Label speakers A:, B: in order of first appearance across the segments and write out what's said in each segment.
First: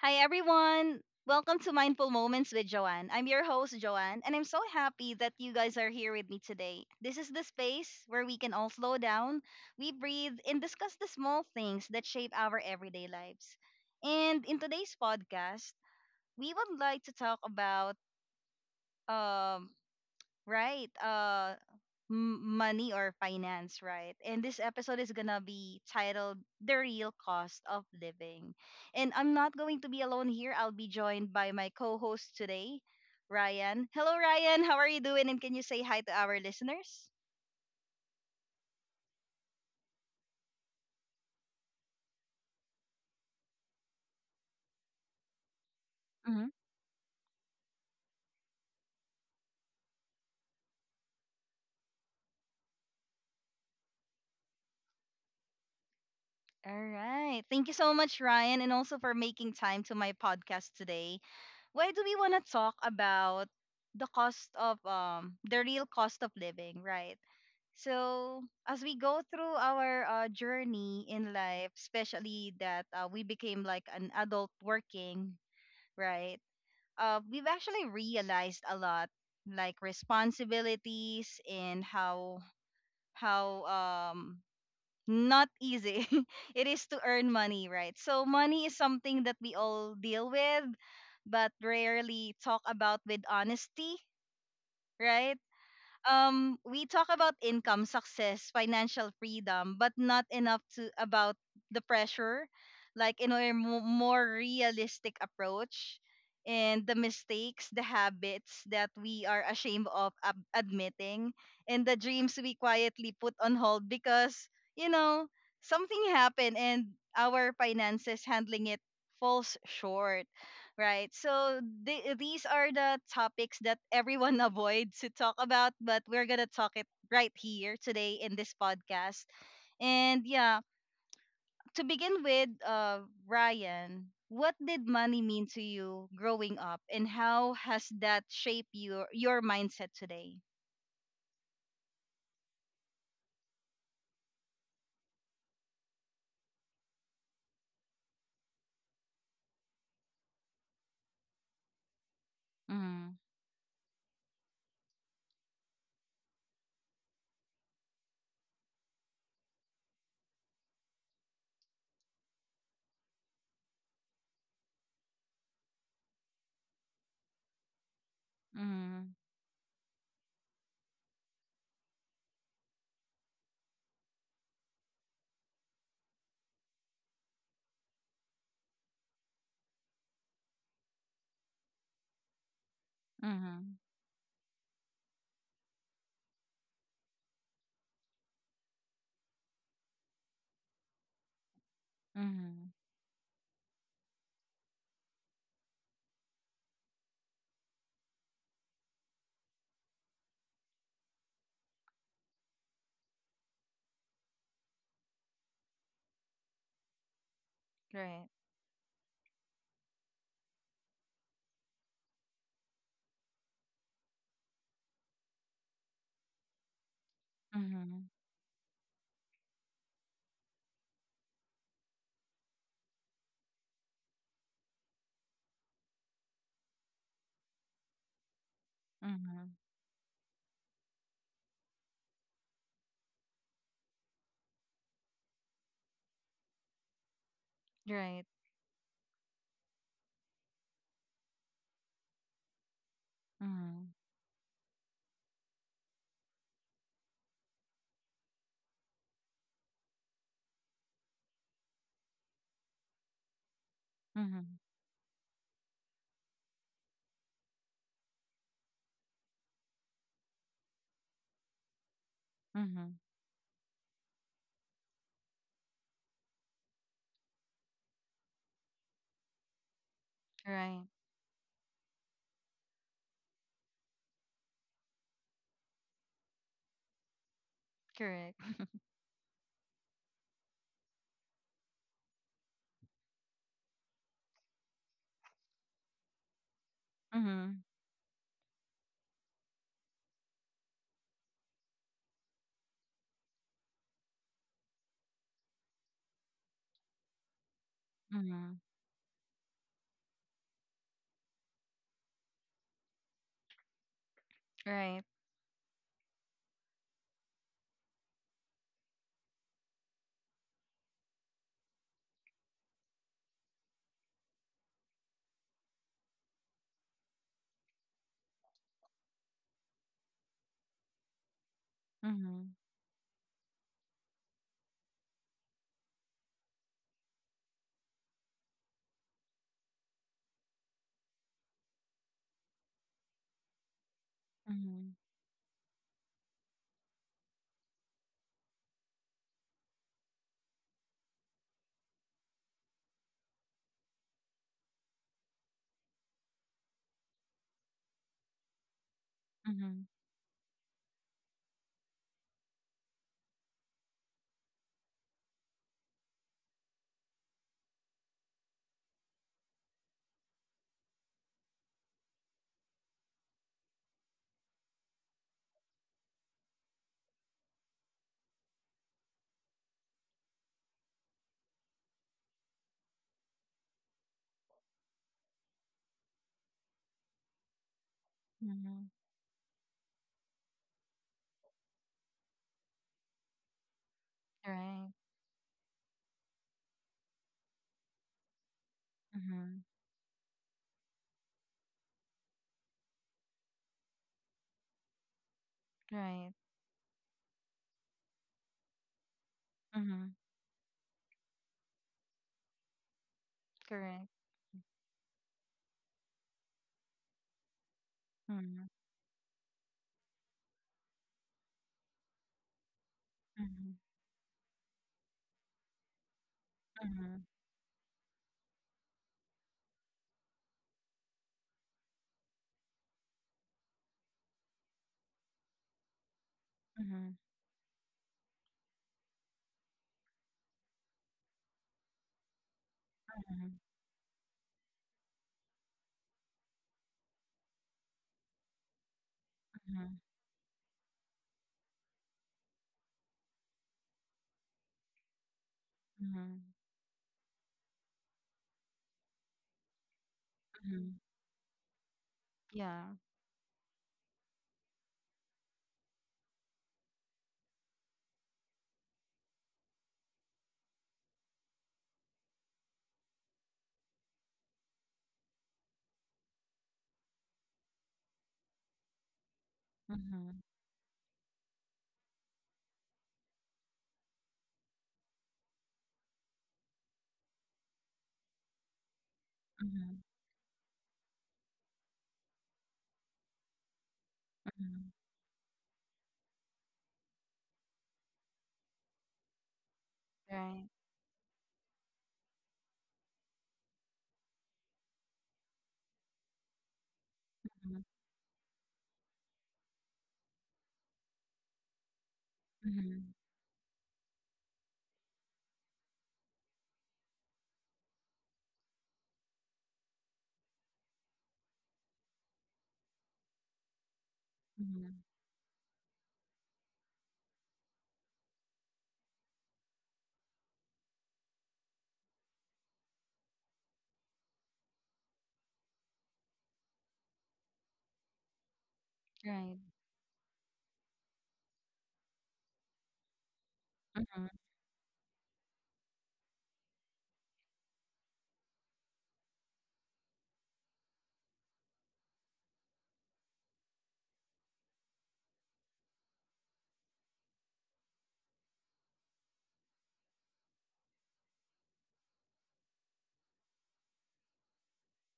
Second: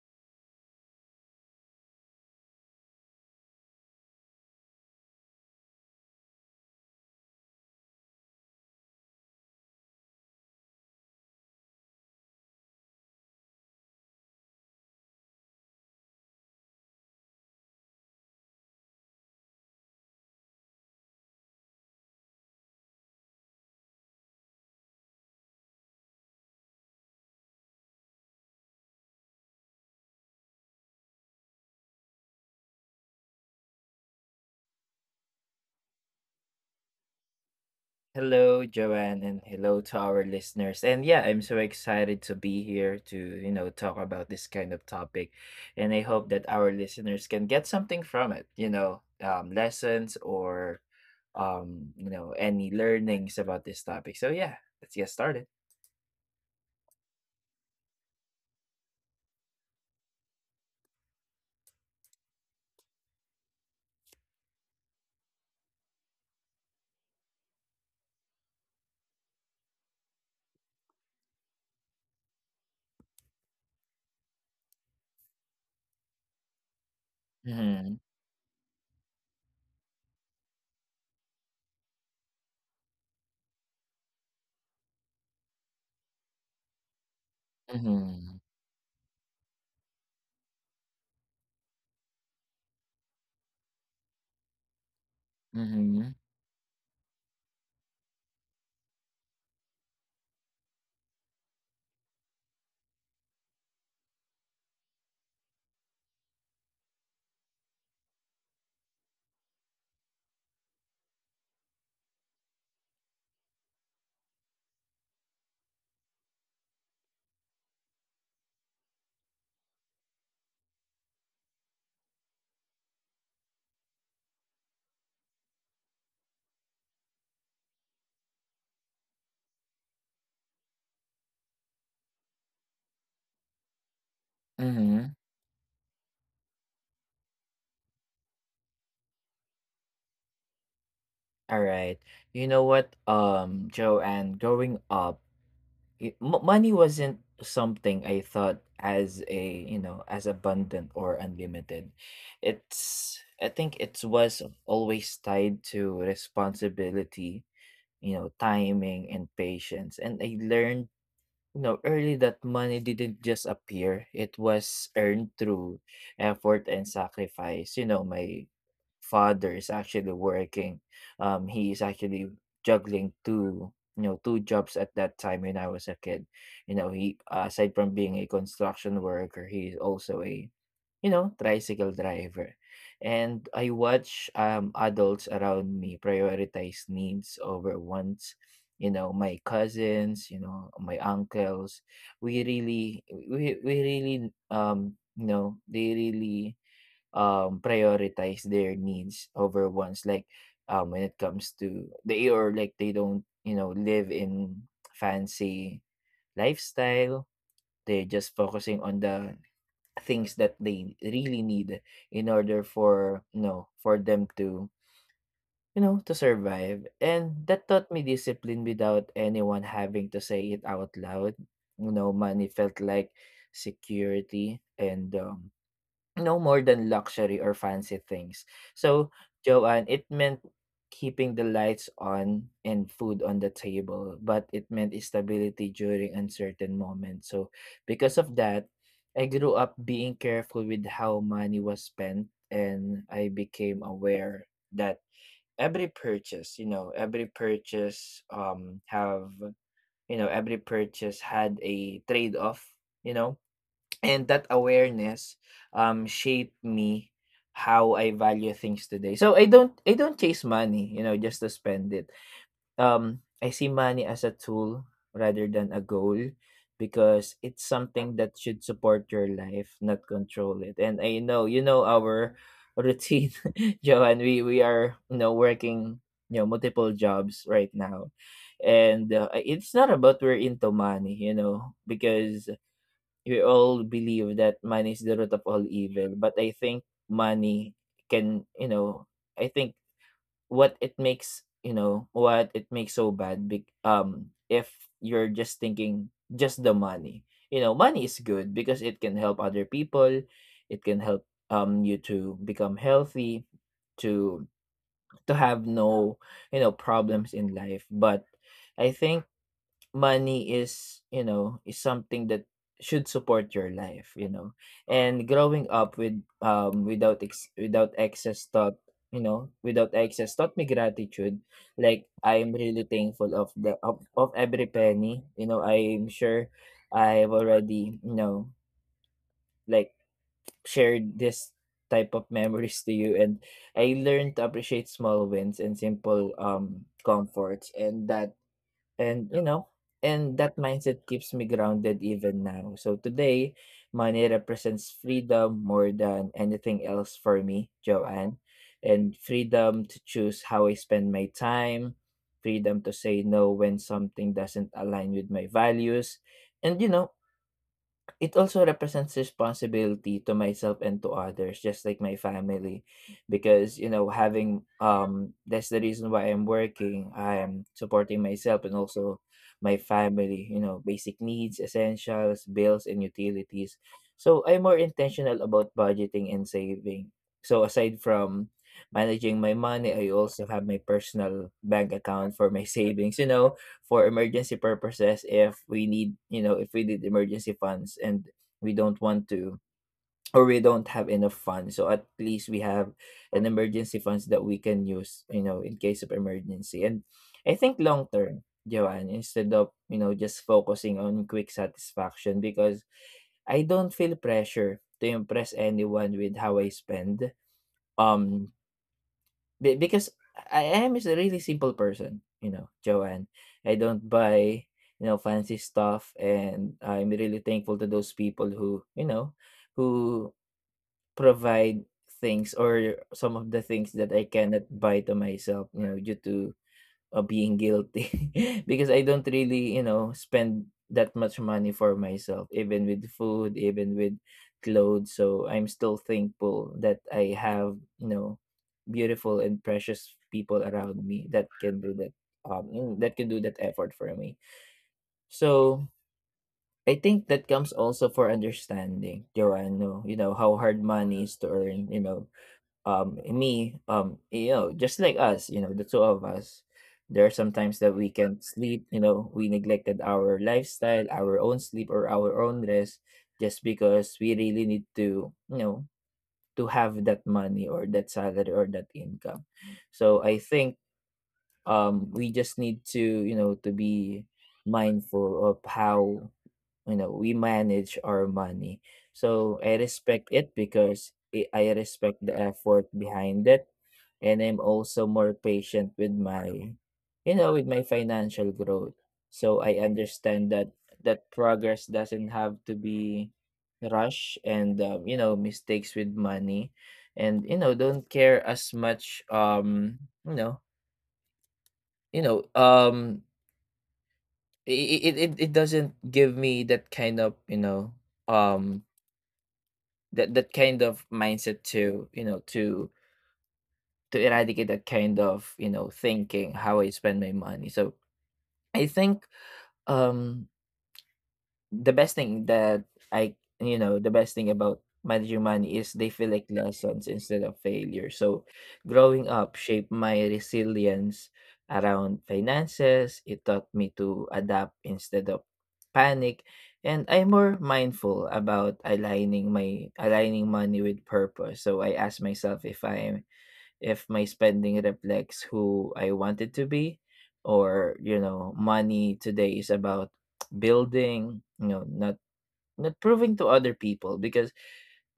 A: Hi, everyone. Welcome to Mindful Moments with Joanne. I'm your host, Joanne, and I'm so happy that you guys are here with me today. This is the space where we can all slow down, we breathe, and discuss the small things that shape our everyday lives. And in today's podcast, we would like to talk about um, right? Money or finance, right? And this episode is gonna be titled "The Real Cost of Living," and I'm not going to be alone here. I'll be joined by my co-host today, Ryan. Hello, Ryan. How are you doing? And can you say hi to our listeners?
B: Hello, Joanne, and hello to our listeners. And yeah, I'm so excited to be here to, you know, talk about this kind of topic. And I hope
A: Hmm.
B: that our listeners can get something from it, you know, lessons or, you know, any learnings about this topic. So yeah, let's get started.
A: All right. Thank you so much, Ryan, and also for making time to my podcast today. Why do we want to talk about the real cost of living, right? So as we go through our journey in life, especially that we became like an adult working, right? We've actually
B: Mm-hmm.
A: realized a lot, like responsibilities and how how not easy it is to earn money, right? So
B: Mm-hmm.
A: money is something that we all deal with, but rarely talk about with honesty, right?
B: Mm-hmm.
A: We talk about income, success, financial freedom, but not enough to about the pressure, like in a more realistic approach, and the mistakes, the habits that we are ashamed of admitting, and the dreams we quietly put on hold because you know something happened and our finances handling it falls short. Right. So these are the topics that everyone avoids to talk about, but we're going to talk it right here today in this podcast. And yeah, to begin with, Ryan, what did
B: Mm-hmm.
A: money mean to you growing up, and how has that shaped your mindset today?
B: All right. You know what, Joanne, growing up, it, mo money wasn't something I thought as a, you know, as abundant or unlimited.
A: Mm-hmm.
B: It's I think it was always tied to responsibility, you know, timing and patience. And I learned, you know, early that money didn't just appear. It was earned through effort and sacrifice. You know, my
A: Mm-hmm.
B: father is actually working. He is actually juggling two jobs at that time when I was a kid. You know, he, aside from being a construction worker, he is also a, you know, tricycle driver. And
A: Mm-hmm.
B: I watch adults around me prioritize needs over wants, you know, my cousins, you know, my uncles. we
A: Mm-hmm.
B: really we, we really, you know, they really prioritize their needs over ones, like, when it comes to they, or like, they don't, you know, live in fancy lifestyle. They're
A: Right.
B: just focusing on the things that they really need in order for, you know, for them to, you know, to survive. And that taught
A: Mm-hmm.
B: me discipline without anyone having to say it out loud. You know, money felt like security and, no more than luxury or fancy things. So,
A: Mm-hmm.
B: Joanne, it meant keeping the lights on and food on the table, but it meant stability during uncertain moments. So,
A: Right.
B: because of that, I grew up being careful with how money was spent, and I
A: Mm-hmm.
B: became aware that every purchase, you know, every purchase had a trade off you know. And that
A: Mm-hmm.
B: awareness, shaped me how I value things today. So I don't chase money, you know, just to spend it.
A: Mm-hmm.
B: I see money as a tool rather than a goal, because it's something that should support your life, not control it.
A: Right.
B: And I know, you know, our routine, Johan, we are, you know, working, you know, multiple jobs right now.
A: Correct.
B: And it's not about we're into money, you know, because we all believe that money is the root of all evil. But I think
A: Mm-hmm.
B: money can, you know, I think what it makes, you know, what it makes so bad bec- if you're just thinking just the money, you know, money is
A: Mm-hmm.
B: good because it can help other people. It can help, you to become healthy, to
A: Right.
B: to have no, you know, problems in life. But I think money is, you know, is something that should support your life, you know. And growing up with without excess thought, you know, without excess, taught me gratitude. Like,
A: Mhm.
B: I'm really thankful of every penny. You know, I'm sure I've already, you know, like, shared this type of memories to you. And I learned to
A: Mhm.
B: appreciate small wins and simple comforts, and that, and, you know, and that mindset keeps me grounded even now. So today, money represents freedom more than anything else for me, Joanne. And
A: Mhm.
B: freedom to choose how I spend my time, freedom to say no when something doesn't align with my values. And, you know, it also represents responsibility to myself and to others, just like my family, because, you know, having that's the reason why I'm working. I am supporting myself and also my family. You know, basic needs, essentials, bills, and utilities. So I'm more intentional about budgeting and saving. So aside from
A: Mhm.
B: managing my money, I also have my personal bank account for my savings. You know, for emergency
A: Right.
B: purposes, if we need you know if we need emergency funds, and we don't want
A: Mhm.
B: to, or we don't have enough funds, so at least we have an emergency funds that we can use, you know, in case of
A: Right.
B: emergency. And I think long term, Joanne, instead of, you
A: Mhm.
B: know, just focusing on quick satisfaction, because I don't
A: Correct.
B: feel pressure to impress anyone with how I spend. um
A: Mhm.
B: be because I am is a really simple person, you know, Joanne.
A: Mhm.
B: I don't buy, you know, fancy stuff, and I'm
A: Mhm.
B: really thankful to those people who, you know, who provide things or some of the things that I cannot buy to myself, you know, due to
A: Mhm.
B: of being guilty, because I don't really, you know, spend that much money for myself, even with food,
A: Mhm.
B: even with clothes. So I'm still thankful that I have, you know, beautiful and
A: Mhm.
B: precious people around me that can do that, you know, that can do that effort for me. So
A: Mhm.
B: I think that comes also for understanding, Joanne, no, you know, how hard
A: Mhm.
B: money is to earn, you know,
A: Yeah.
B: me you know, just like us, you know, the two of us, there are some times that we can't sleep, you know. We neglected our lifestyle, our own sleep, or our own rest, just because we really need to, you know, to have that money or that salary or that income. So I
A: Mhm.
B: think, we just need to, you know, to be mindful of how, you know, we manage our money. So I
A: Mhm.
B: respect it because I respect the effort behind it. And I'm
A: Mhm.
B: also more patient with my, you know, with my financial growth. So I understand
A: Right.
B: that that progress doesn't have to be rush and, you know, mistakes with money, and, you know,
A: Mhm.
B: don't care as much, you know
A: Mhm.
B: um it doesn't give me that kind of, you know, um that that kind of mindset to, you know, to eradicate that
A: Mhm.
B: kind of, you know, thinking how I spend my money. So I think, um the best thing that the best thing about managing money is they feel like lessons instead of failure. So growing up
A: Right.
B: shaped my resilience around finances. It taught me
A: Mhm.
B: to adapt instead of panic. And I'm more mindful about aligning my, aligning money with purpose. So I ask myself if I am, if my spending reflects who I want it to be, or, you know, money today is about building, you know, not not proving to other people. Because,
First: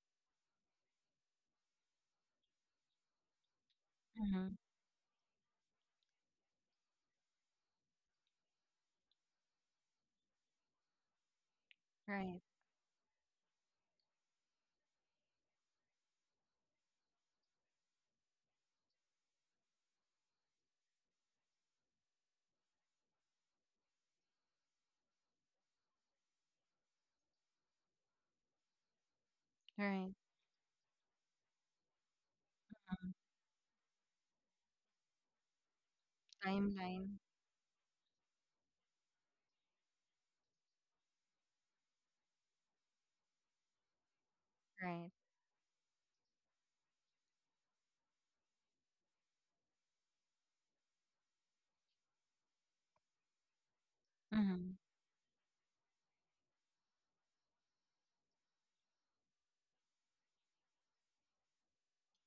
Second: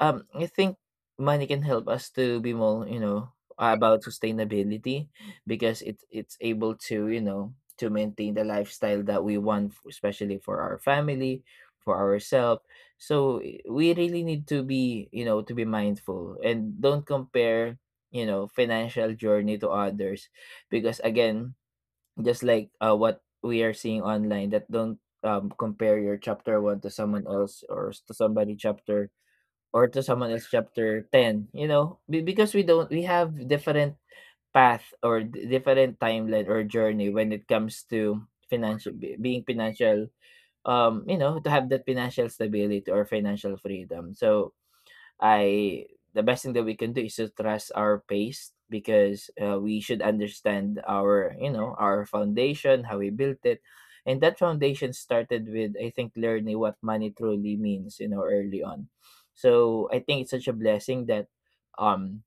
B: I think money can help us to be more, you know, about
A: Mhm.
B: sustainability, because it it's able to, you know, to maintain the lifestyle that we want, f- especially for our family, for
A: Right.
B: ourselves. So I- we really need to be, you know, to be mindful and don't compare, you know, financial journey to others, because, again, just like, what we are seeing online, that don't, compare your chapter one to someone else, or to somebody chapter, or to
A: Right.
B: someone else chapter 10. You know, because we don't we
A: Mhm.
B: have different path, or different timeline or journey
A: Timeline.
B: when it comes to financial, being financial, you know, to have that financial stability or financial freedom. So
A: Right.
B: I, the best thing that we can do is to trust our pace, because, we should understand our, you know, our foundation, how we built it, and that
A: Mhm.
B: foundation started with, I think, learning what money truly means, you know, early on. So I think it's such a blessing that, um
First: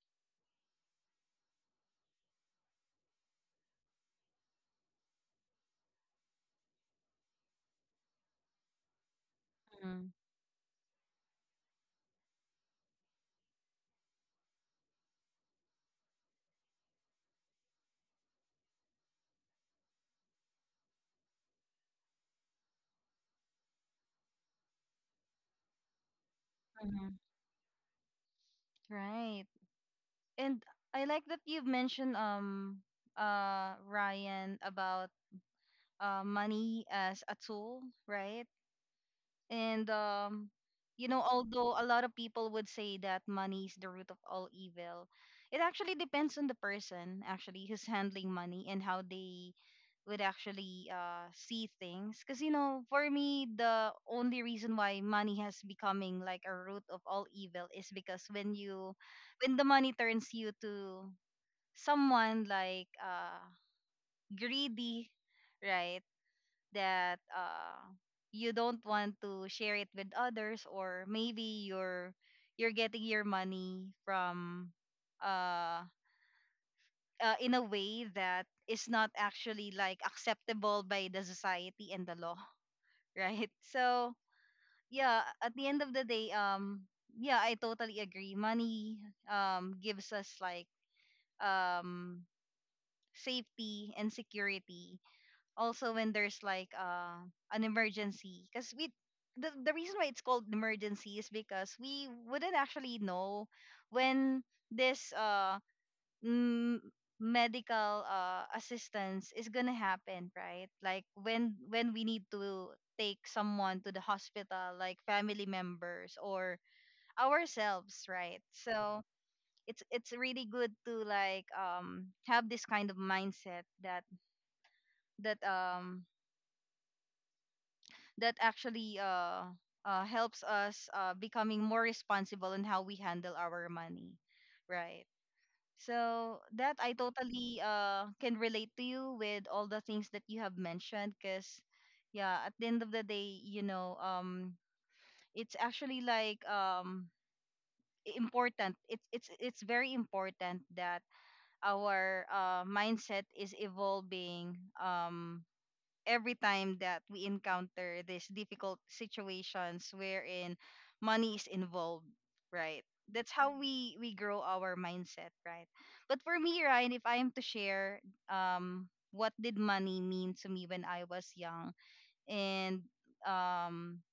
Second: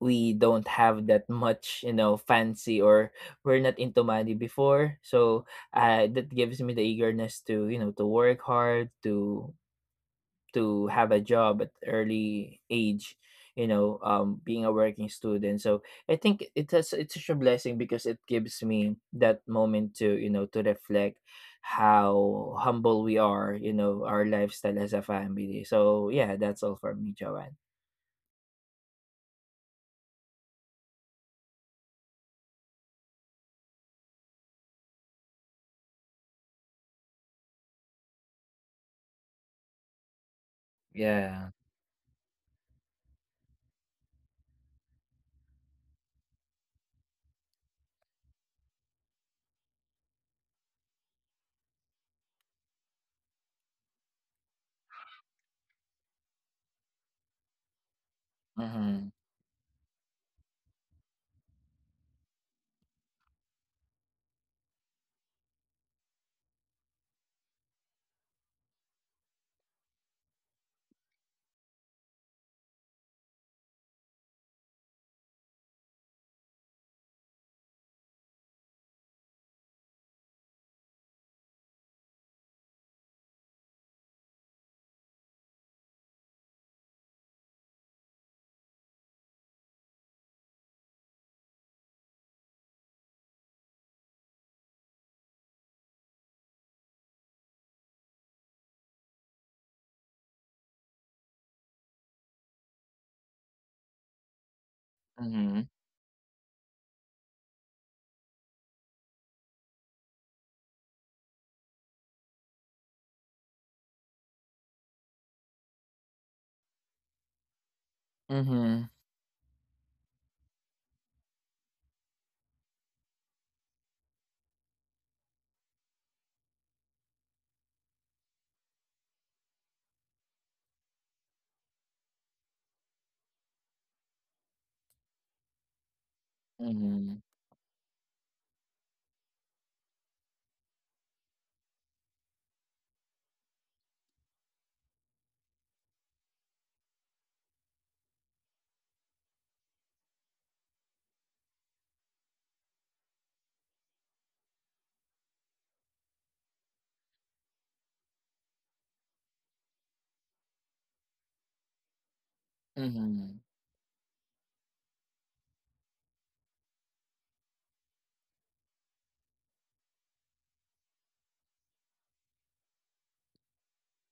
B: we don't have that much, you know, fancy, or we're not into money before. So that gives me the eagerness to, you know, to work hard,
A: Mhm.
B: to have a job at early age, you know, being a working student. So I think it has, it's such a blessing, because it gives me that moment to, you know, to reflect how humble we are, you know, our lifestyle as a family. So yeah, that's all for
A: Mhm.
B: me, Joanne.
A: Right. And I like that you've mentioned Ryan about money as a tool, right? And you know,
B: Yeah.
A: although a lot of people would say that money is the root of all evil, it actually depends on the person actually who's handling money and how they would actually see things. Because you know, for me, the only reason why money has becoming like a root of all evil is because when
B: Mm-hmm.
A: when the money turns you to someone like greedy, right? That you don't want to share it with others, or maybe you're getting your money from uh, in a way that is not actually like acceptable by the society and the law. Right. So yeah, at the end of the day, yeah, I totally agree. Money gives us like um safety and security, also when there's like an emergency, because the reason why it's called emergency is because we wouldn't actually know when this uh
B: Mm-hmm.
A: m- medical assistance is gonna happen, right? Like when we need to take someone to the hospital, like family members or ourselves, right?
B: Mm-hmm.
A: So it's really good to like have this kind of mindset that um that actually helps us becoming more responsible in how we handle our money, right? So that I
B: Mm-hmm.
A: totally can relate to you with all the things that you have mentioned. Because yeah, at the end of the day, you know, it's actually like important. It's it's very important that our mindset is evolving, um, every time that we encounter these difficult situations wherein money is involved, right? That's
B: Mm-hmm.
A: how we grow our mindset, right? But for me, Ryan, if I am to share, what did money mean to me when I was young, and um,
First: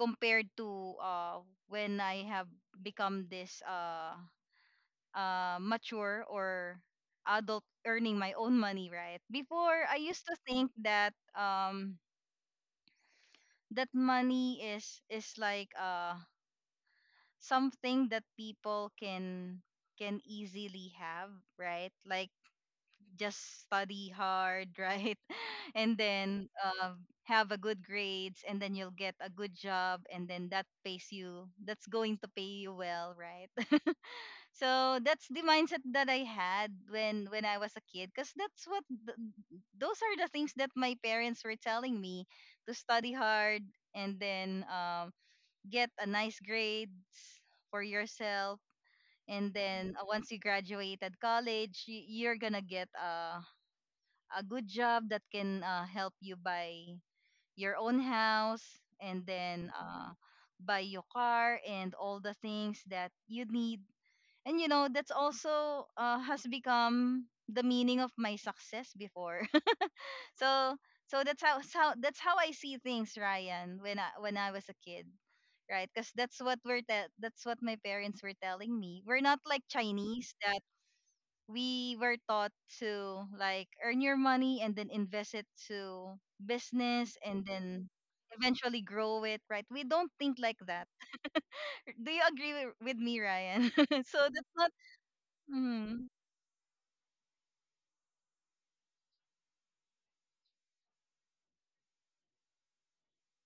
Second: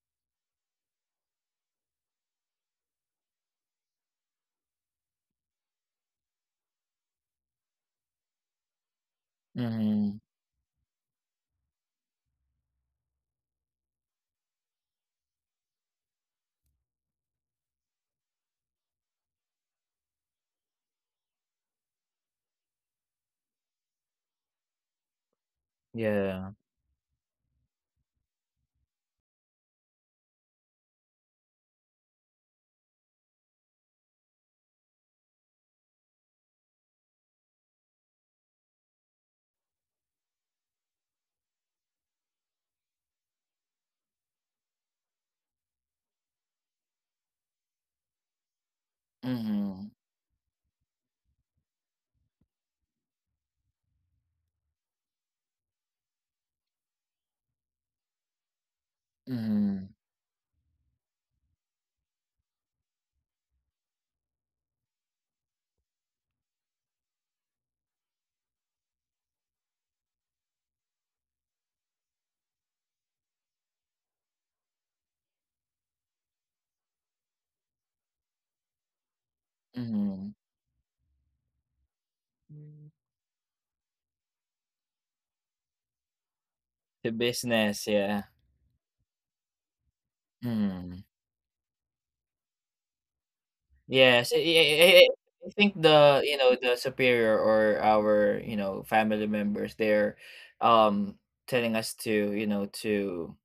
A: compared to uh when I have become this mature or adult earning my own money, right? Before, I
B: Mm-hmm.
A: used to think that that money is like something that people can easily have, right? Like just study hard, right? And then
B: Yeah.
A: have a good grades, and then you'll get a good job, and then that's going to pay you well, right? So that's the mindset that I had when I was a kid, because that's what those are the things that my parents were telling me, to study hard and then get a nice grades for yourself, and
B: Mm-hmm.
A: then once you graduated college, you're gonna get a good job that can help you buy your own house and then
B: Mm-hmm.
A: buy your car and all the things that you need. And you know, that's also has become the meaning of my success before. So so that's how I see things, Ryan, when I was a kid, right? Because that's what that's what my parents were telling me. We're not like
B: Mm-hmm.
A: Chinese that we were taught to like earn your money and then invest it to
B: The
A: business and
B: business,
A: then
B: yeah.
A: eventually grow it, right? We don't think like that.
B: Mm-hmm.
A: Do you agree with me, Ryan? So
B: Yes,
A: that's not.
B: I think
A: Mm,
B: the, you know, the superior or our, you know, family members, they're, um, telling us to, you know,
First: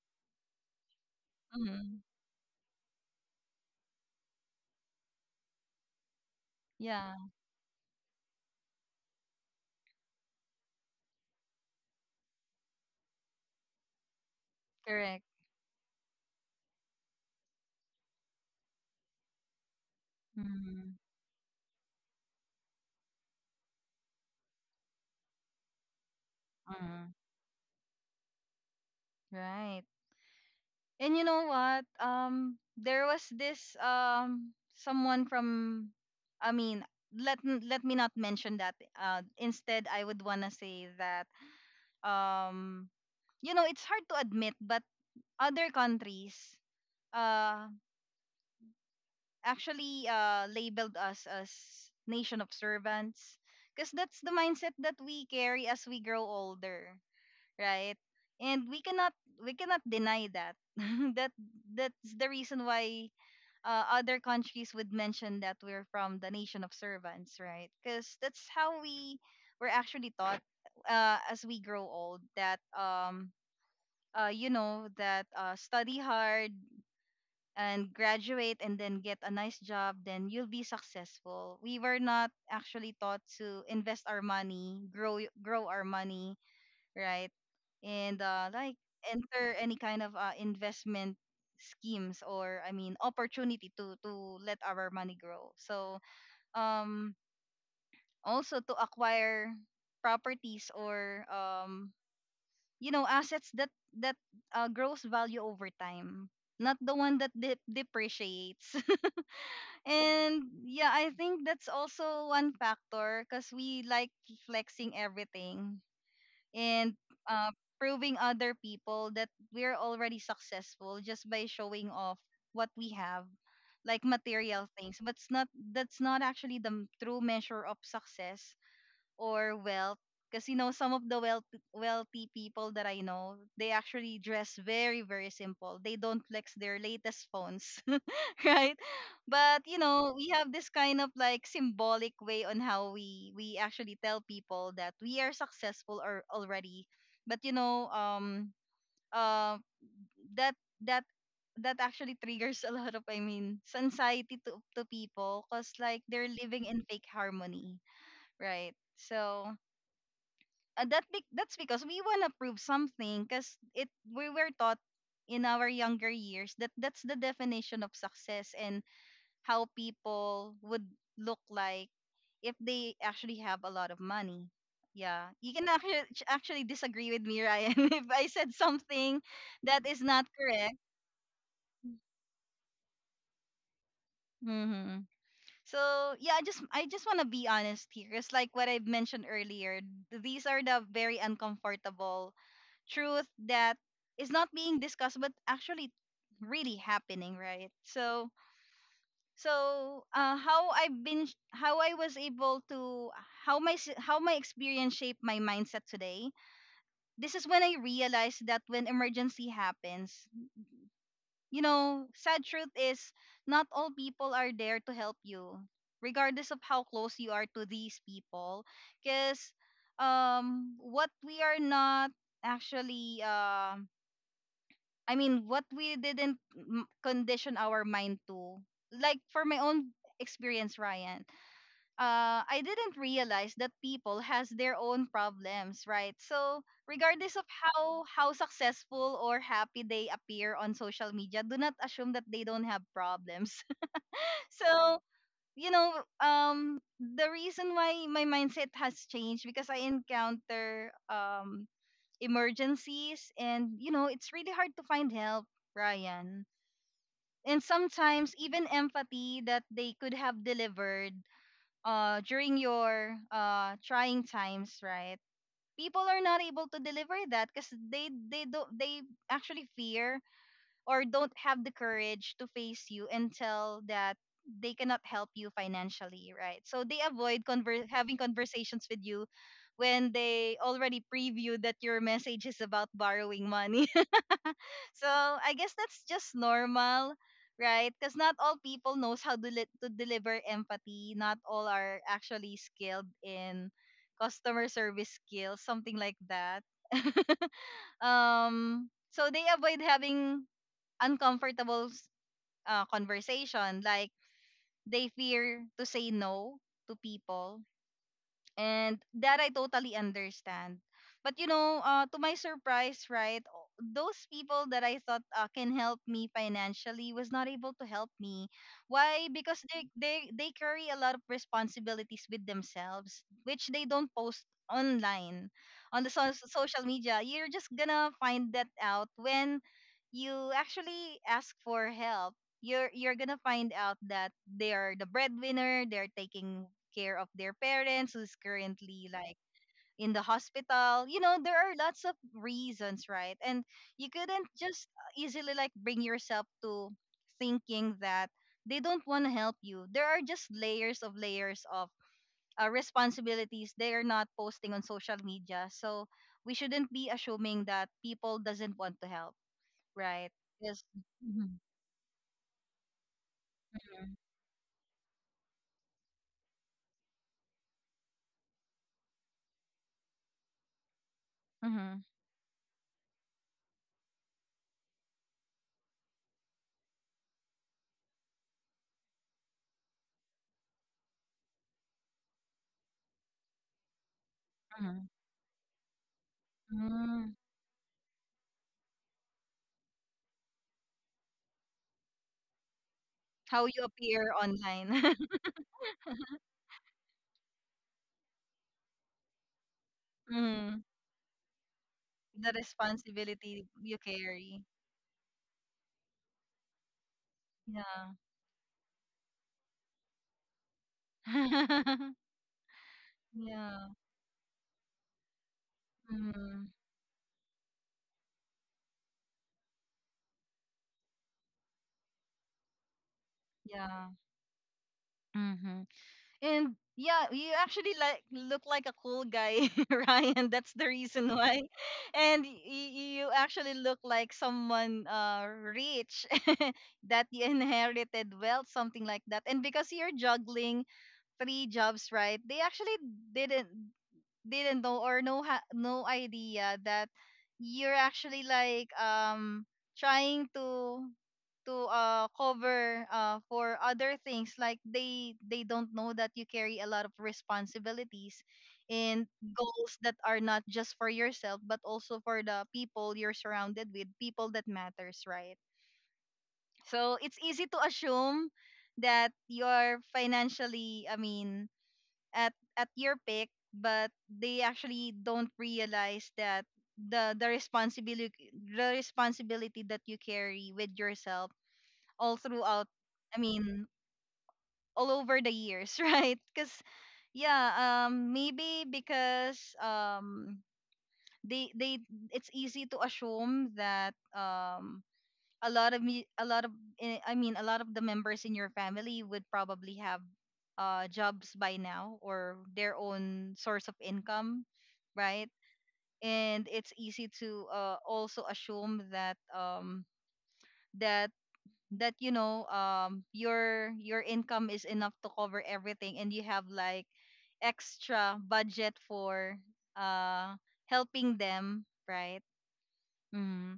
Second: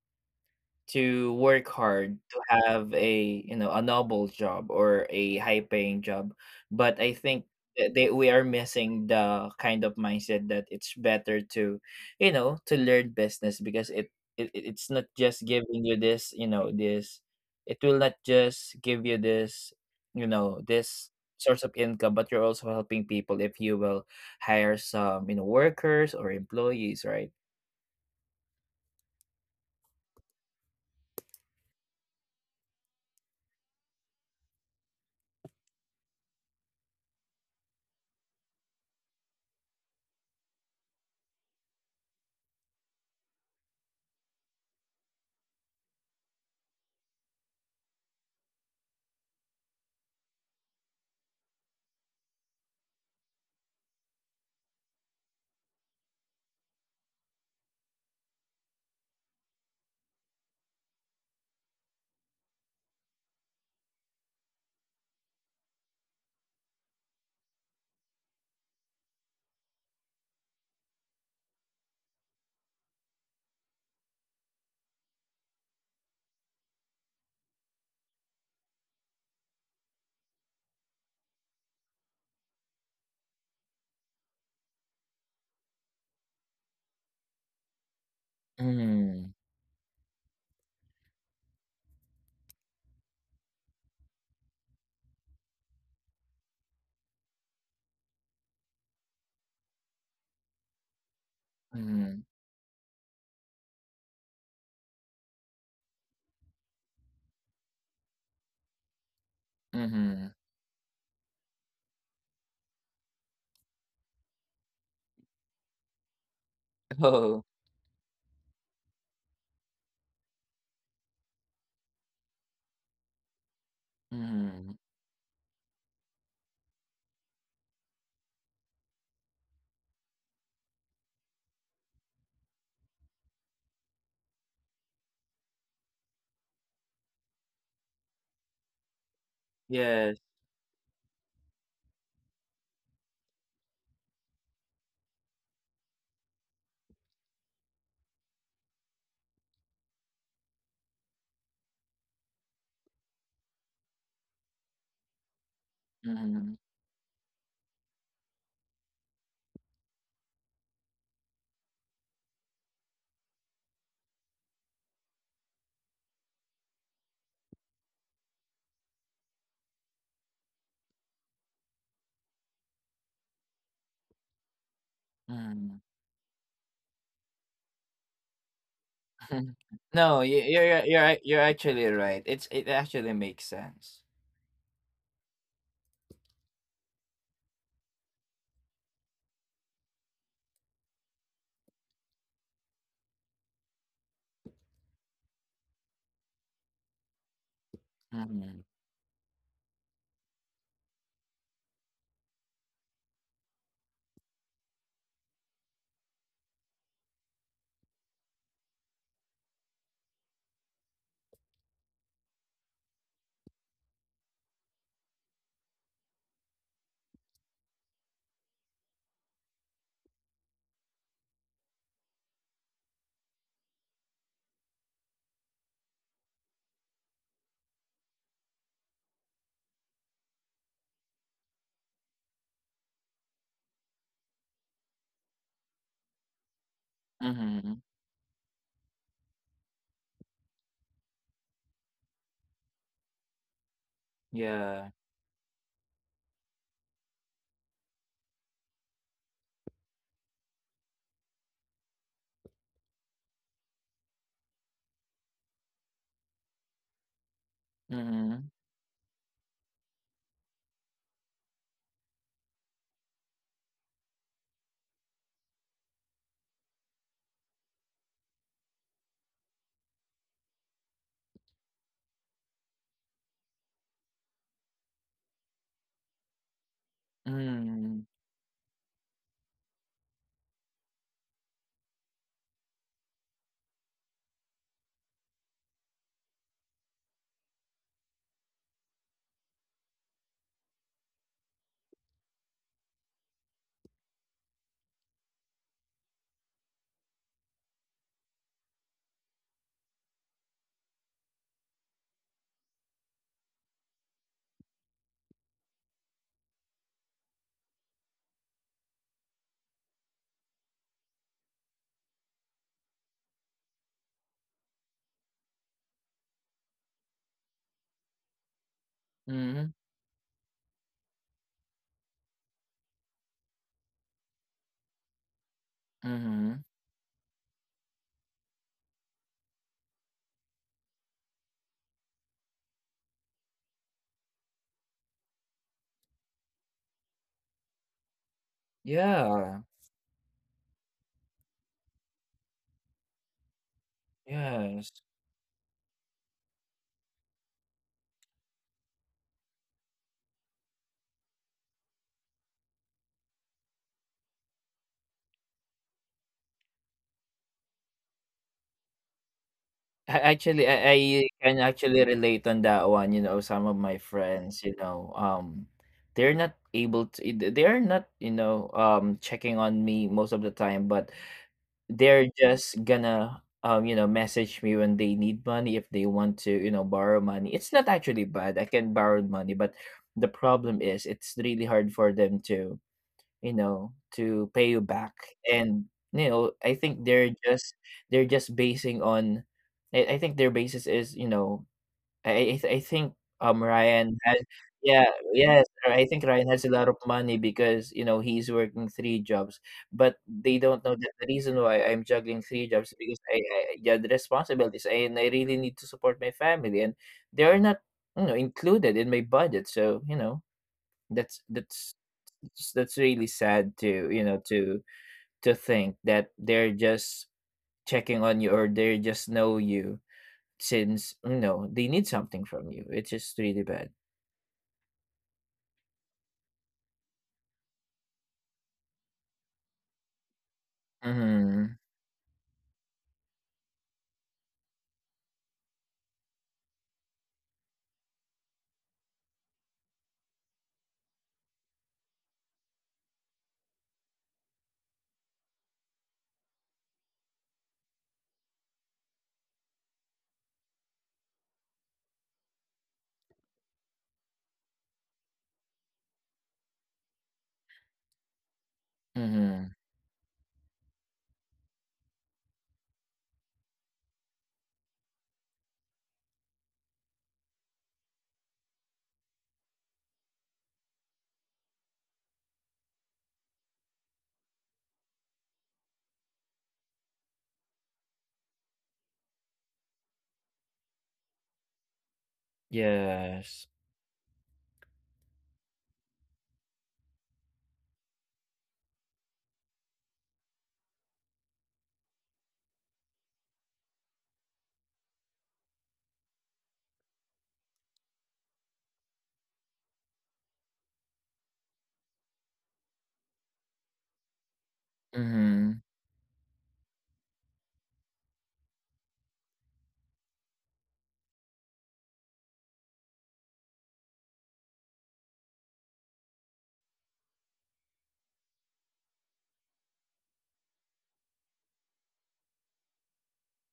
B: to work
A: mm,
B: hard to have a, you know, a noble job or a high paying job. But I
A: yeah,
B: think that they, we are missing the kind of mindset that it's better to, you know, to learn business, because it's not
A: correct.
B: just giving you this, you know, this it will not just give you this, you know,
A: Mm,
B: this source of income, but you're also helping people if you will hire some, you know, workers or employees,
A: mm,
B: right?
A: right. And you know what? There was this someone from, I mean, let let me not mention that. Instead, I would wanna say that um, you know, it's hard to admit, but other countries uh actually labeled us as nation of servants, because that's the mindset that we carry as we grow older, right? And we cannot deny that. That that's the reason why other countries would mention that we're from the nation of servants, right? Because that's how we were actually taught, as we grow old, that you know that study hard and graduate and then get a nice job, then you'll be successful. We were not actually taught to invest our money, grow our money, right? And like
B: Mm.
A: enter any kind of investment schemes, or I mean opportunity to let our money grow. So um, also to acquire properties or
B: Mm.
A: you know, assets that that grows value over time, not the one that depreciates.
B: Mm-hmm.
A: And yeah, I think that's also one factor, because we like flexing everything. And uh, proving other people that we're already successful just by showing off what we have, like material
B: Mhm.
A: things. But it's not, that's not actually the true measure of success or wealth, because you know, some of the wealthy people that I know, they actually dress very very simple. They don't flex their latest phones. Right? But you know,
B: Yes.
A: we have this kind of like symbolic way on how we actually tell people that we are successful or already. But you know, uh, that that that actually triggers a lot of, I mean, anxiety to people, because like they're
B: Mhm.
A: living in fake harmony, right? So. That that's because we wanna prove something, 'cause it we were taught in our younger years that that's the definition of success and how people would look like if they actually have a lot of money. Yeah, you can
B: Mhm.
A: actually actually disagree with me, Ryan, if I said something that is not
B: No,
A: correct.
B: you're actually right. It actually makes sense.
A: Hmm. So yeah, I just want to be honest here, because like what I've mentioned earlier, these are the very uncomfortable truth that is not being discussed, but actually really happening, right? So
B: Mhm.
A: so how I've been, how I was able to, how how my experience shaped my mindset today. This is when I realized that when emergency happens, you know, sad truth is not all people are there to help you, regardless of how close you are to these people, because what we are not actually I mean what we didn't condition our mind to, like for my own experience, Ryan, I didn't realize that people has their own problems, right? So regardless of
B: Mhm.
A: how successful or happy they appear on social media, do not assume that they don't have problems.
B: Yeah.
A: So you know, the reason why my mindset has changed, because I encounter emergencies, and you know, it's really hard to find help, Ryan. And sometimes
B: Mhm.
A: even empathy that they could have delivered during your trying times, right? People are not able to deliver that because they actually fear or don't have the courage to face you until that they cannot help you financially, right? So they avoid
B: Mhm.
A: having conversations with you when they already preview that your message is about borrowing money. So I guess that's just normal, right? Because not all people knows how to, to deliver empathy. Not all are actually skilled in customer service skills, something like that. So they avoid having uncomfortable s- conversation. Like they fear to say no to people, and that I totally understand. But you know, to my surprise, right, those people that I thought can help me financially was not able to help me. Why? Because
B: Mhm.
A: they carry a lot of responsibilities with themselves, which they don't post online on the
B: Mhm.
A: social media. You're just gonna find that out when you actually ask for help. You're gonna find out that they're the breadwinner, they're taking care of their parents who's currently like
B: Yeah.
A: in the hospital. You know, there are lots of reasons, right? And you couldn't just
B: Yes.
A: easily like bring yourself to thinking that they don't want to help you. There are just layers of responsibilities they are not posting on social media. So we shouldn't be assuming that people doesn't want to help,
B: I
A: right?
B: actually,
A: Because
B: I I can
A: Mhm.
B: actually relate on that one, you know, some of my friends, you know, they're not able to they're not, you know, checking on me most of the time, but
A: Mhm.
B: they're just gonna, you know, message me when they need money, if they want to, you know, borrow money. It's not actually bad. I can borrow money, but the problem is it's really hard for them to, you know, to pay you
A: Mhm.
B: back. And, you know, I think
A: Mm.
B: they're just basing on I think their basis is, you know, I think,
A: How you
B: Ryan
A: appear
B: has yeah,
A: online.
B: yes, I think Ryan has a lot of money because, you know, he's working 3 jobs, but they
A: Mm.
B: don't know that the reason why I'm juggling
A: The
B: 3 jobs because I
A: responsibility
B: yeah,
A: you
B: the
A: carry.
B: responsibilities, and I really need to support my family, and they are not,
A: Yeah.
B: you know, included in my budget, so, you know, that's s that's really sad
A: Yeah.
B: to, you know, to think that
A: Mm.
B: they're just checking on you or they just know you since you know they need something from you. It's just really bad.
A: Yeah. Mm-hmm. And yeah, you actually like look like a cool guy, Ryan. That's the reason why.
B: Mhm.
A: And you actually look like someone rich that you inherited wealth, something like that. And because you're juggling three jobs, right? They actually didn't. Didn't know or no no idea that you're actually like trying to to cover for other things. Like they don't know that you carry a lot of responsibilities and
B: Mhm.
A: goals that are not just for yourself but also for the people you're surrounded with, people that matters, right? So it's easy to assume that you're financially, I mean, at your pick, but they actually don't realize that the responsibility that you carry with yourself all throughout. I
B: Yes.
A: mean, all over the years, right? Because yeah, maybe because they it's easy to assume that a lot of me a lot of eh, I mean a lot of the members in your family would probably have jobs by now or their own source of income, right?
B: Mhm.
A: And it's easy to also assume that that you know, your income is enough to cover everything, and you have like extra budget for uh helping them, right? Mm-hmm.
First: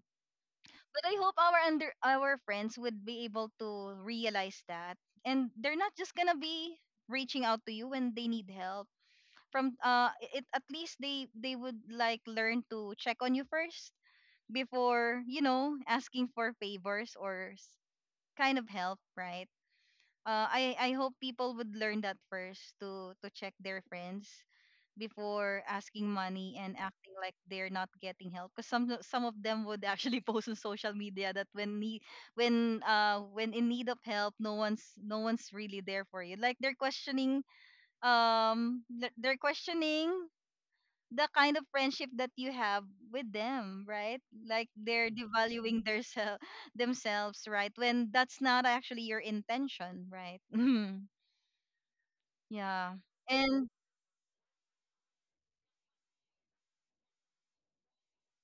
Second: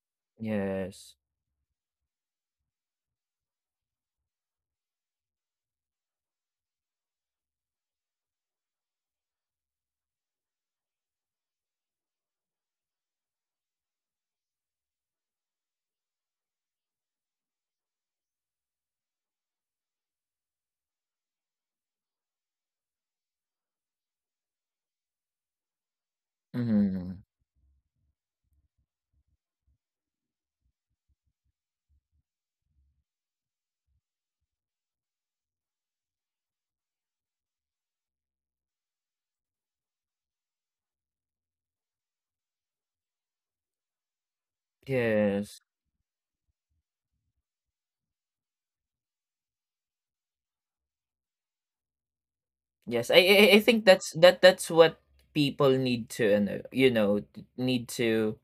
A: But I
B: Yes.
A: hope our under our friends would be able to realize that, and they're not just gonna be reaching out to you when they need help. From it at least they would like learn to check on you first before you know asking for favors or kind of help, right? I hope people would learn that first to check their friends before asking money and acting
B: Mhm.
A: like they're not getting help, because some of them would actually post on social media that when need, when in need of help, no one's really there for you. Like they're questioning, they're questioning the kind of friendship that you have with them, right? Like they're
B: Yes.
A: devaluing their self, themselves, right? When that's not actually your intention, right? Yeah.
B: Yes. I
A: And
B: think that's that's what people need to know, you know, need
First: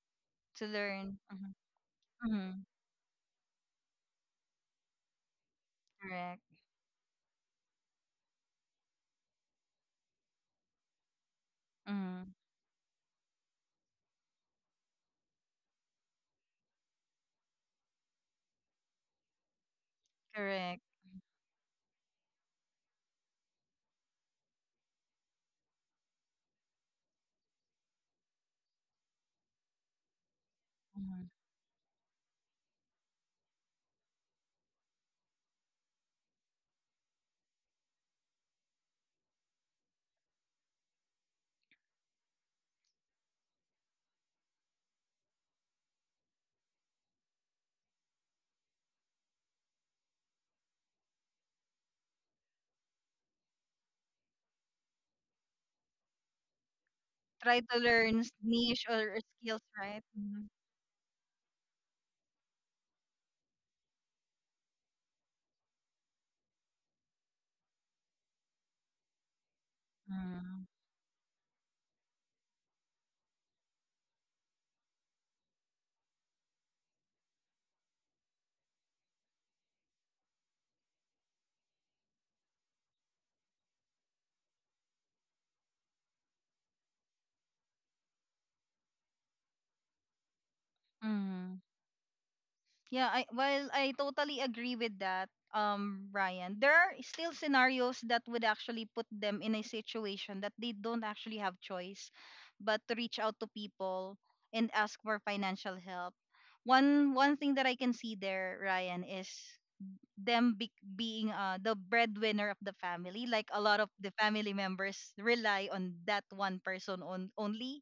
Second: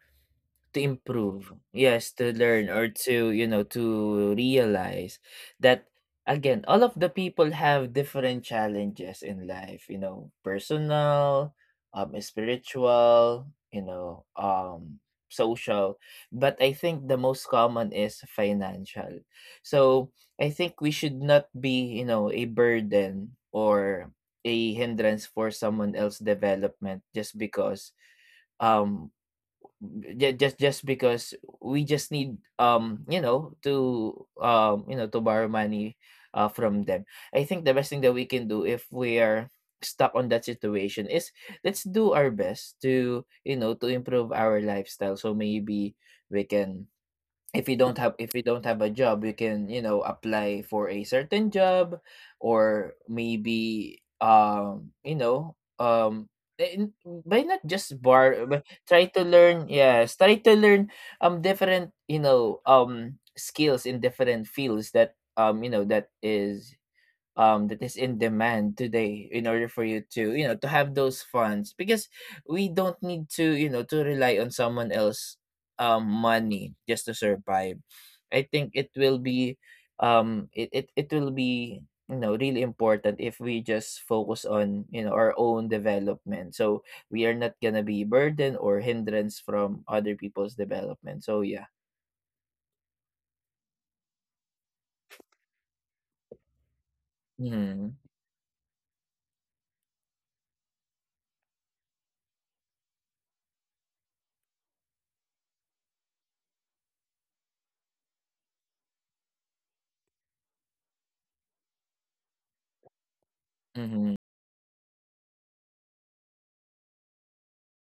A: to
B: to
A: learn Mhm.
B: improve, yes, to
A: Mhm.
B: learn or to, you know, to realize that,
A: Correct.
B: again, all of the people have different challenges in life, you know, personal, um,
A: Mm-hmm.
B: spiritual, you know, um, social, but I think the most common is financial, so I
A: Correct.
B: think we should not be, you know, a burden or a hindrance for someone else development just because, um just
A: Mhm.
B: because we just need, um, you know, to you know to borrow money from them. I think the best thing that we can do if we are stuck on that situation is let's do our best to, you know, to improve our lifestyle so maybe we can, if you don't have a job you can, you know, apply for a certain job, or maybe, you know, eh, n- by not
A: Try to
B: just
A: learn
B: bar but
A: niche
B: try
A: or
B: to
A: skills,
B: learn,
A: right?
B: yes, try
A: Mhm.
B: to learn, um, different, you know, um, skills in different fields that, um, you know, that is in demand today in order for you to, you know, to
A: Mm,
B: have those funds because we don't need to, you know, to rely on someone else money just to survive. I think it will be, it will be, you know, really important if we just focus on, you know, our own development, so we are not gonna be burden or hindrance from other people's development, so
A: mm,
B: yeah.
A: yeah, I well, I totally agree with that, Brian. There are still
B: Mm-hmm.
A: scenarios that would actually put them in a situation that they don't actually have choice but to reach out to people and ask for financial help. One thing that I can see there, Ryan, is them being the breadwinner of the family, like a lot of
B: Mm-hmm.
A: the family members rely on that one person on only,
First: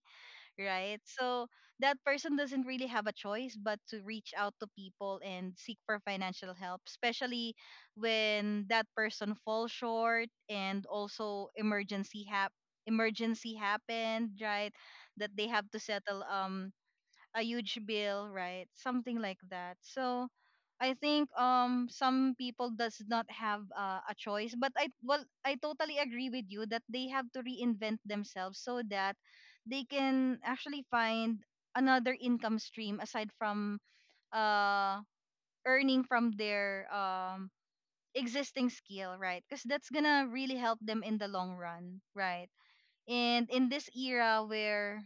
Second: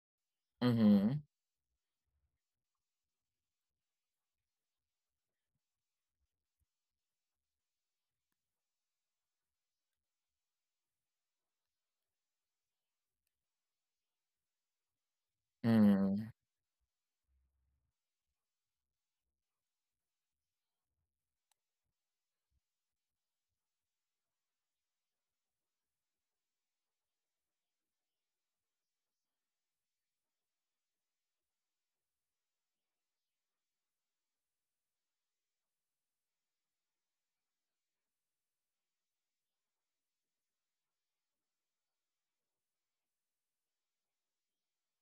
A: right?
B: Mm-hmm.
A: So that person doesn't really have a choice but to reach out to people and seek for financial help, especially when that person falls short and also emergency hap emergency happened, right? That they have to settle
B: Mm-hmm.
A: a huge bill, right? Something like that. So I think some people does not have a choice, but I well I totally agree with you that they have to reinvent themselves so that they can actually find another income stream aside from uh earning from their existing skill, right? Because that's gonna really help them in the long run, right? And in this era where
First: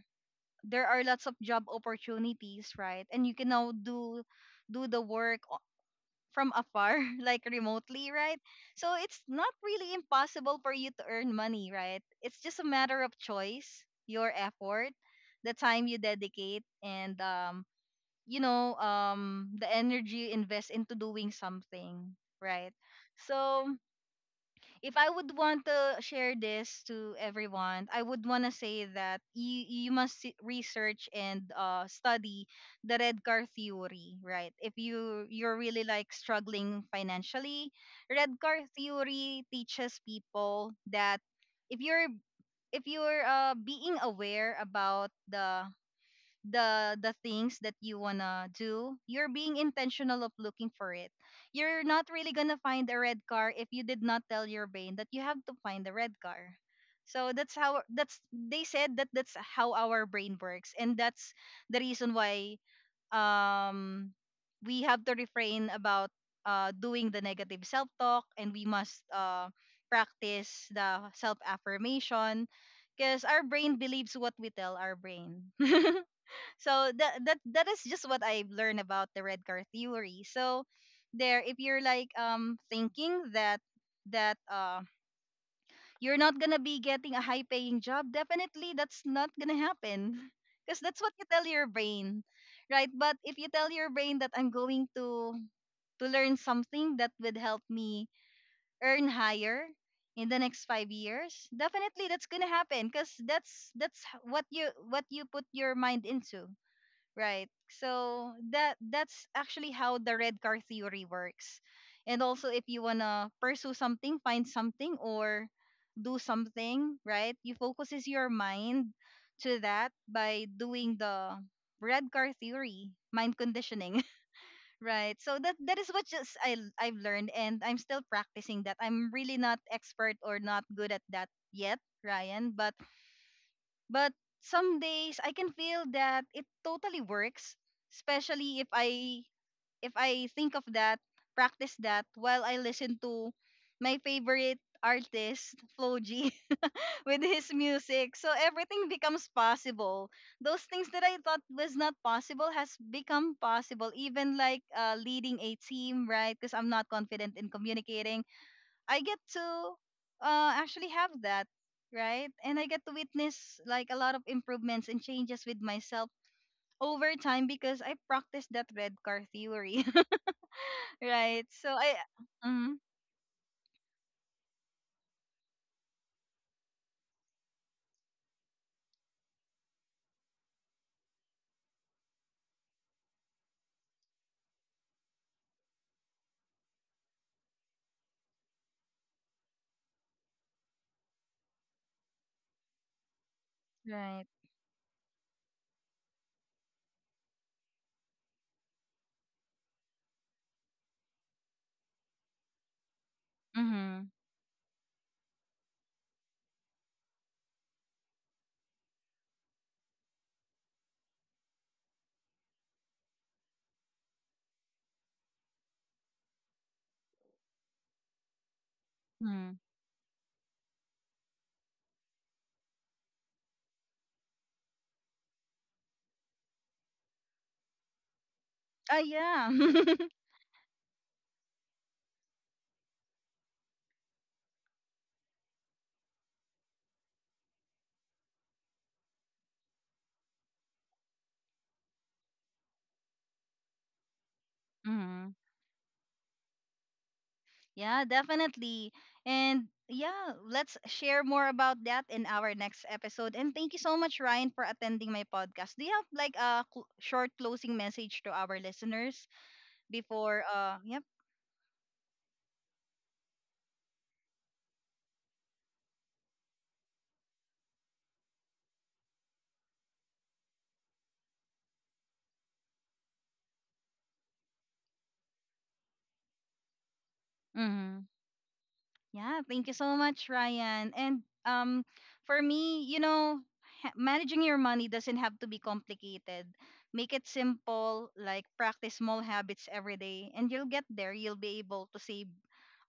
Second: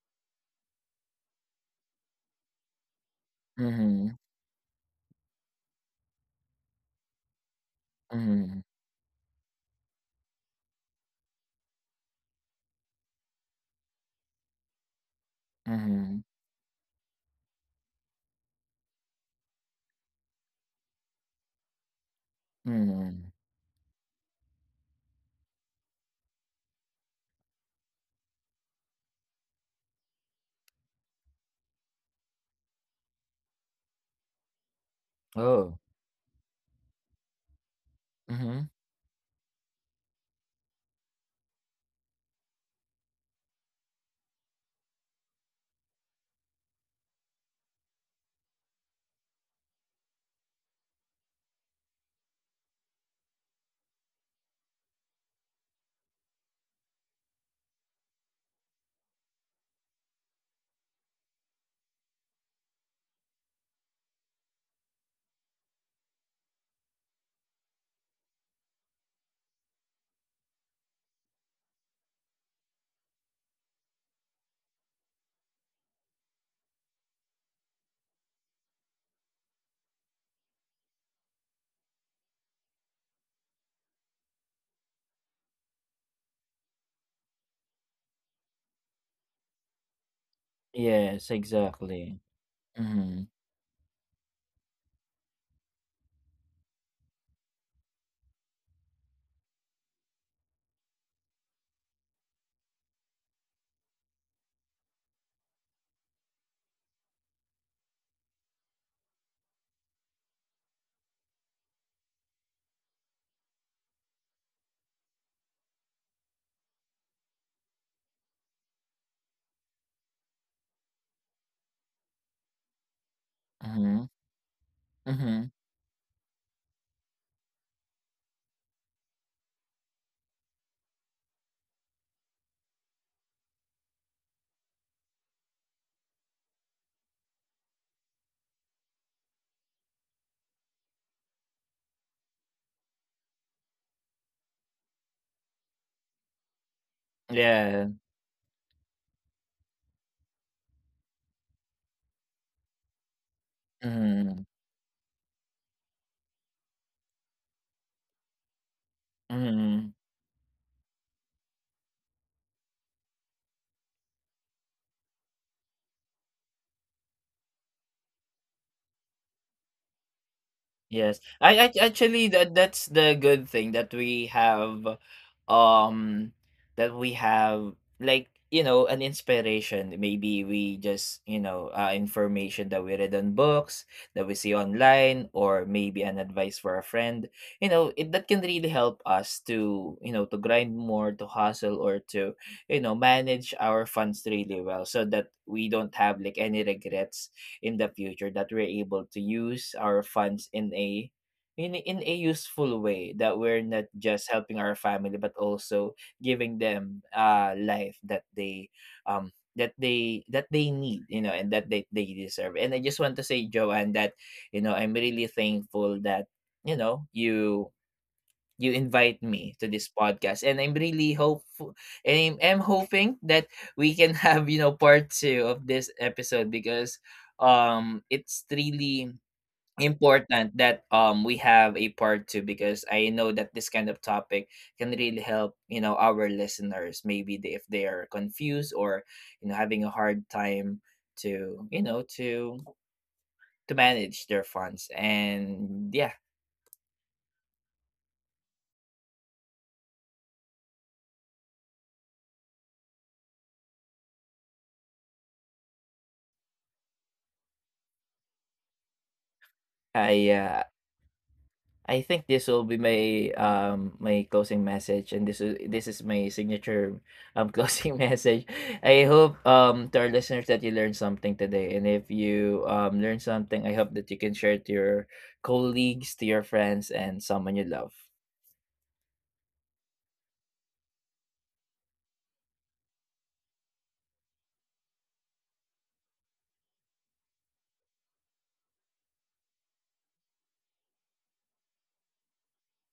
A: there are lots of job opportunities, right? And you can now
B: Mm-hmm.
A: do the work from afar, like remotely, right?
B: Mm-hmm.
A: So it's not really impossible for you to earn money, right? It's just a matter of choice, your effort, the time you
B: Mm-hmm.
A: dedicate, and you know, the energy you invest into doing something, right?
B: Mm.
A: So if I would want to share this to everyone, I would want to say that you must research and study the red car theory, right? If you're
B: Oh.
A: really like struggling financially, red car
B: Mhm.
A: theory teaches people that if you're if you're being aware about the the things that you wanna do, you're being intentional of looking for it. You're not really gonna find a red car if you did not tell your brain that you have to find a red car. So that's how, that's they said that, that's how our brain works, and that's the reason why um we have to refrain about doing the negative self talk, and we must practice the self affirmation, because our brain believes what we tell our brain. So that is just what I've learned about the red car theory. So there, if you're like thinking that that you're not gonna be getting a high paying job, definitely that's not gonna happen. Because that's what you
B: Yes,
A: tell your
B: exactly.
A: brain. Right? But
B: Mhm.
A: if you tell your brain that I'm going to learn something that would help me earn higher in the next 5 years, definitely that's gonna happen because what you put your mind into. Right. So that that's actually how the red car theory works. And also if you wanna pursue something, find something, or do something, right? You focuses your mind to that by doing the red car theory, mind conditioning.
B: Mhm.
A: Right. So
B: Mhm.
A: that, that is what just I've learned, and I'm still practicing that. I'm really not expert or not good at that yet, Ryan, but some days I can feel that it totally works, especially if I think of that, practice that while I listen to my favorite artist, Floji, with his
B: Yeah.
A: music. So everything becomes possible. Those things that I thought was not possible has become possible, even
B: Mhm.
A: like leading a team, right? Because I'm not confident in communicating, I get to
B: Mhm.
A: actually have that, right? And I get to witness like a lot of improvements and changes with myself over time because I practiced that red car theory,
B: Yes.
A: right?
B: I
A: So I,
B: actually, that
A: mm,
B: that's the good thing that we have, um that we have like, you know, an inspiration, maybe we just, you know, information that we read on books, that we see online, or maybe an advice for a friend, you know it, that can really help us to, you know, to grind more, to hustle, or to, you know, manage our funds
A: right.
B: really well so that we don't have like any regrets in the future, that we're able to use our funds in a useful way, that we're not
A: Mm-hmm.
B: just helping our family but also giving them life that they, um that they need, you know, and that they deserve. And I just want to say Joanne that, you know, I'm really thankful that, you know, you invite
A: Mm-hmm.
B: me to this podcast, and I'm really hopeful, and I'm hoping that we can have, you know, part two of this episode, because it's really
A: Yeah.
B: important that we have a part two because I know that this kind of topic can really help, you know, our listeners. Maybe they, if they are confused or, you know, having a hard time to, you know, to manage their funds,
A: Mm-hmm.
B: and yeah,
A: Yeah, definitely. And yeah, let's share more about that in our next episode. And thank you so much, Ryan, for attending my podcast. Do you have like a short closing message to our listeners
B: i
A: before
B: uh,
A: yeah
B: I think this will be my, my closing message, and this is my signature closing message. I hope, to our listeners, that you learned something today, and if you, learn something, I hope that you can share it to your colleagues, to your friends, and someone you love.
A: Mm-hmm. Yeah, thank you so much, Ryan. And for me, you know, managing your money doesn't have to be complicated. Make it simple, like practice small habits every day, and you'll get there. You'll be able to save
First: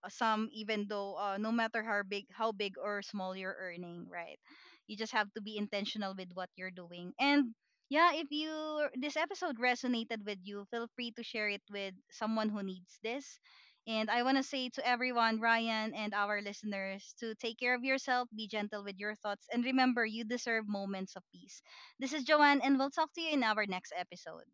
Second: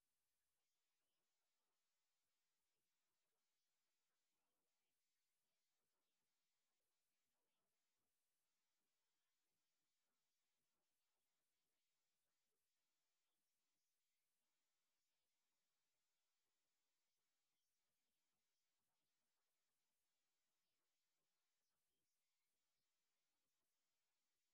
A: some, even though no matter how big or small you're earning, right? You just have to be intentional with what you're doing, and yeah, if you this episode resonated with you, feel free to share it with someone who needs this. And I want to say to everyone, Ryan and our listeners, to take care of yourself, be gentle with your thoughts, and remember you deserve moments of peace. This is Joanne, and we'll talk to you in our next episode.